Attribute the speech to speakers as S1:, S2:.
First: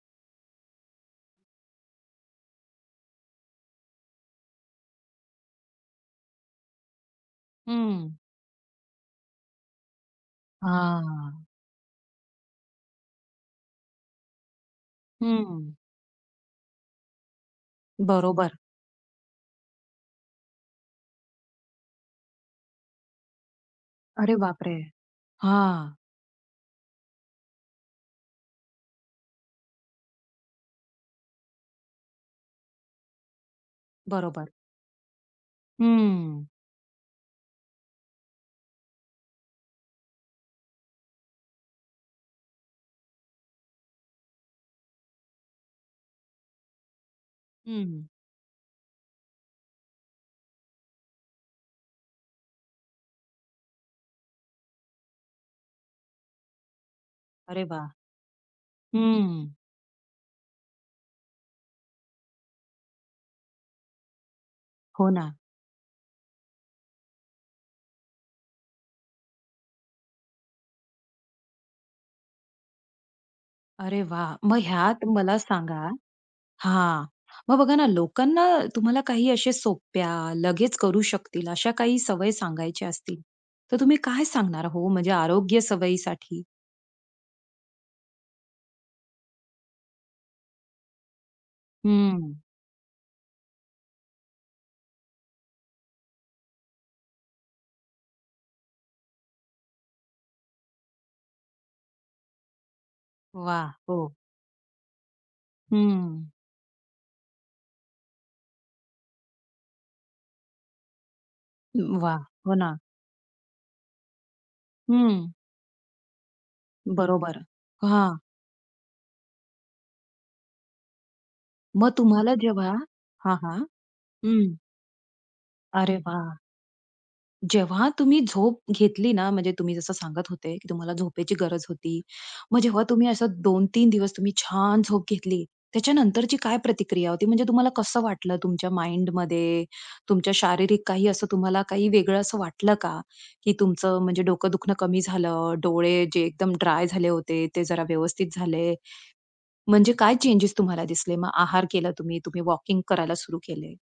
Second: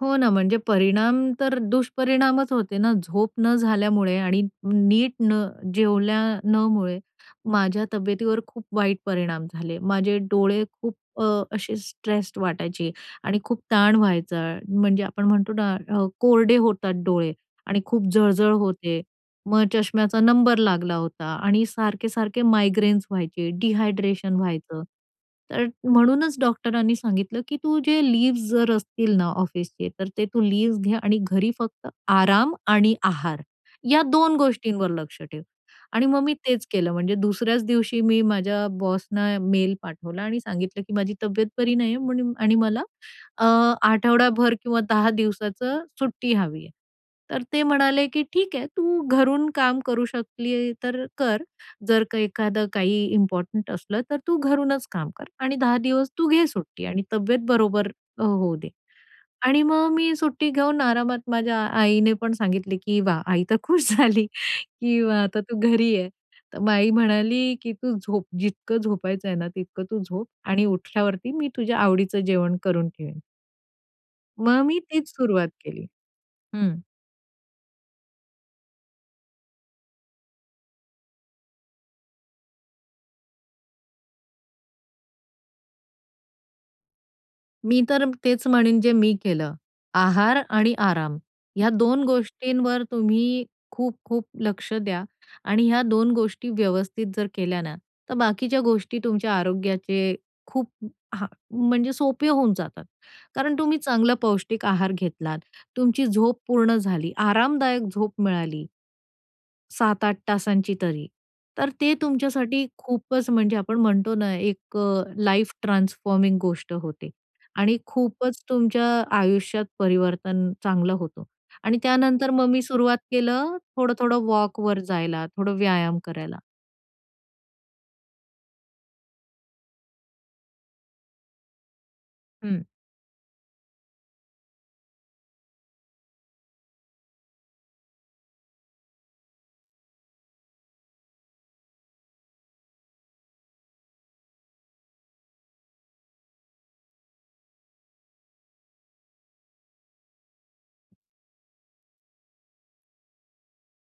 S1: हो ना, म्हणजे परिणाम तर दुष्परिणामच होते ना. झोप न झाल्यामुळे आणि नीट न जेवल्या न मुळे माझ्या
S2: हं.
S1: तब्येतीवर खूप वाईट परिणाम झाले. माझे डोळे खूप अ,
S2: हां.
S1: असे स्ट्रेस्ड वाटायचे आणि खूप ताण व्हायचा, म्हणजे आपण म्हणतो
S2: हं.
S1: ना अ, कोरडे होतात डोळे आणि खूप
S2: बरोबर.
S1: जळ-जळ होते, मग चष्म्याचा नंबर लागला होता आणि सारखे-सारखे मायग्रेन्स व्हायचे,
S2: अरे
S1: डिहायड्रेशन
S2: बापरे!
S1: व्हायचं. तर
S2: हां.
S1: म्हणूनच डॉक्टरांनी सांगितलं, की "तू जे लीव्हज जर असतील ना ऑफिसचे, तर ते तू लीव्हज घ्या आणि घरी फक्त आराम आणि आहार या 2
S2: बरोबर.
S1: गोष्टींवर लक्ष ठेव." आणि मग मी
S2: हं.
S1: तेच केलं, म्हणजे दुसऱ्याच दिवशी मी माझ्या बॉसना मेल पाठवला आणि सांगितलं, की माझी तब्येत बरी नाहीये म्हणून आणि मला अ, आठवडाभर किंवा 10 दिवसांच सुट्टी हवी आहे. तर ते
S2: हं.
S1: म्हणाले, की "ठीक आहे, तू घरून काम करू शकली तर कर. जर का एखादं काही इम्पॉर्टंट असलं तर तू घरूनच काम कर आणि 10 दिवस तू घे सुट्टी आणि तब्येत
S2: अरे वाह!
S1: बरोबर अ, होऊ दे."
S2: हं.
S1: आणि मग मी सुट्टी घेऊन आरामात, माझ्या आईने पण सांगितलं, की वाह, आई तर खुश झाली, की
S2: हो
S1: व
S2: ना.
S1: आता तू घरी आहे. तर मग आई म्हणाली, की "तू झोप, जितकं झोपायचं आहे ना तितकं तू झोप आणि उठल्यावरती मी तुझ्या आवडीचं जेवण करून ठेवेन."
S2: अरे वाह! मग
S1: मग मी
S2: ह्यात
S1: तीच
S2: मला
S1: सुरुवात
S2: सांगा
S1: केली. हं.
S2: हां. मग बघा ना लोकांना तुम्हाला काही अशा सोप्या, लगेच करू शकतील अशा काही सवयी सांगायच्या असतील, तर तुम्ही काय सांगणार हो? म्हणजे आरोग्य सवयीसाठी?
S1: मी तर तेच म्हणेन जे मी केलं. आहार आणि आराम ह्या दोन
S2: हं.
S1: गोष्टींवर तुम्ही खूप-खूप लक्ष द्या आणि ह्या दोन गोष्टी व्यवस्थित जर केल्या ना, तर बाकीच्या गोष्टी तुमच्या आरोग्याचे खूप हां, म्हणजे सोपे होऊन जातात. कारण
S2: वाह!
S1: तुम्ही
S2: हो.
S1: चांगला पौष्टिक आहार घेतलात, तुमची
S2: हं.
S1: झोप पूर्ण झाली, आरामदायक झोप मिळाली 7-8 तासांची तरी, तर ते
S2: वाह! हो
S1: तुमच्यासाठी
S2: ना.
S1: खूपच म्हणजे आपण म्हणतो ना एक अ,
S2: हं.
S1: लाईफ ट्रान्सफॉर्मिंग गोष्ट होते
S2: बरोबर.
S1: आणि
S2: हां.
S1: खूपच तुमच्या आयुष्यात परिवर्तन चांगलं होतं. आणि
S2: मग
S1: त्यानंतर
S2: तुम्हाला
S1: मग मी
S2: जेव्हा
S1: सुरुवात
S2: हां,
S1: केलं
S2: हां.
S1: थोडं-थोडं
S2: हं.
S1: वॉकवर जायला, थोडं
S2: अरे
S1: व्यायाम करायला.
S2: वाह! जेव्हा तुम्ही झोप घेतली ना, म्हणजे तुम्ही जसं सांगत होते, की तुम्हाला झोपेची गरज होती. मग
S1: हं.
S2: जेव्हा तुम्ही असं 2-3 दिवस तुम्ही छान झोप घेतली, त्याच्यानंतरची काय प्रतिक्रिया होती? म्हणजे तुम्हाला कसं वाटलं तुमच्या माइंडमध्ये, तुमच्या शारीरिक काही असं तुम्हाला काही वेगळं असं वाटलं का? की तुमचं म्हणजे डोकं दुखणं कमी झालं, डोळे जे एकदम ड्राय झाले होते, ते जरा व्यवस्थित झाले. म्हणजे काय चेंजस तुम्हाला दिसले मग आहार केला तुम्ही, तुम्ही वॉकिंग करायला सुरू केले?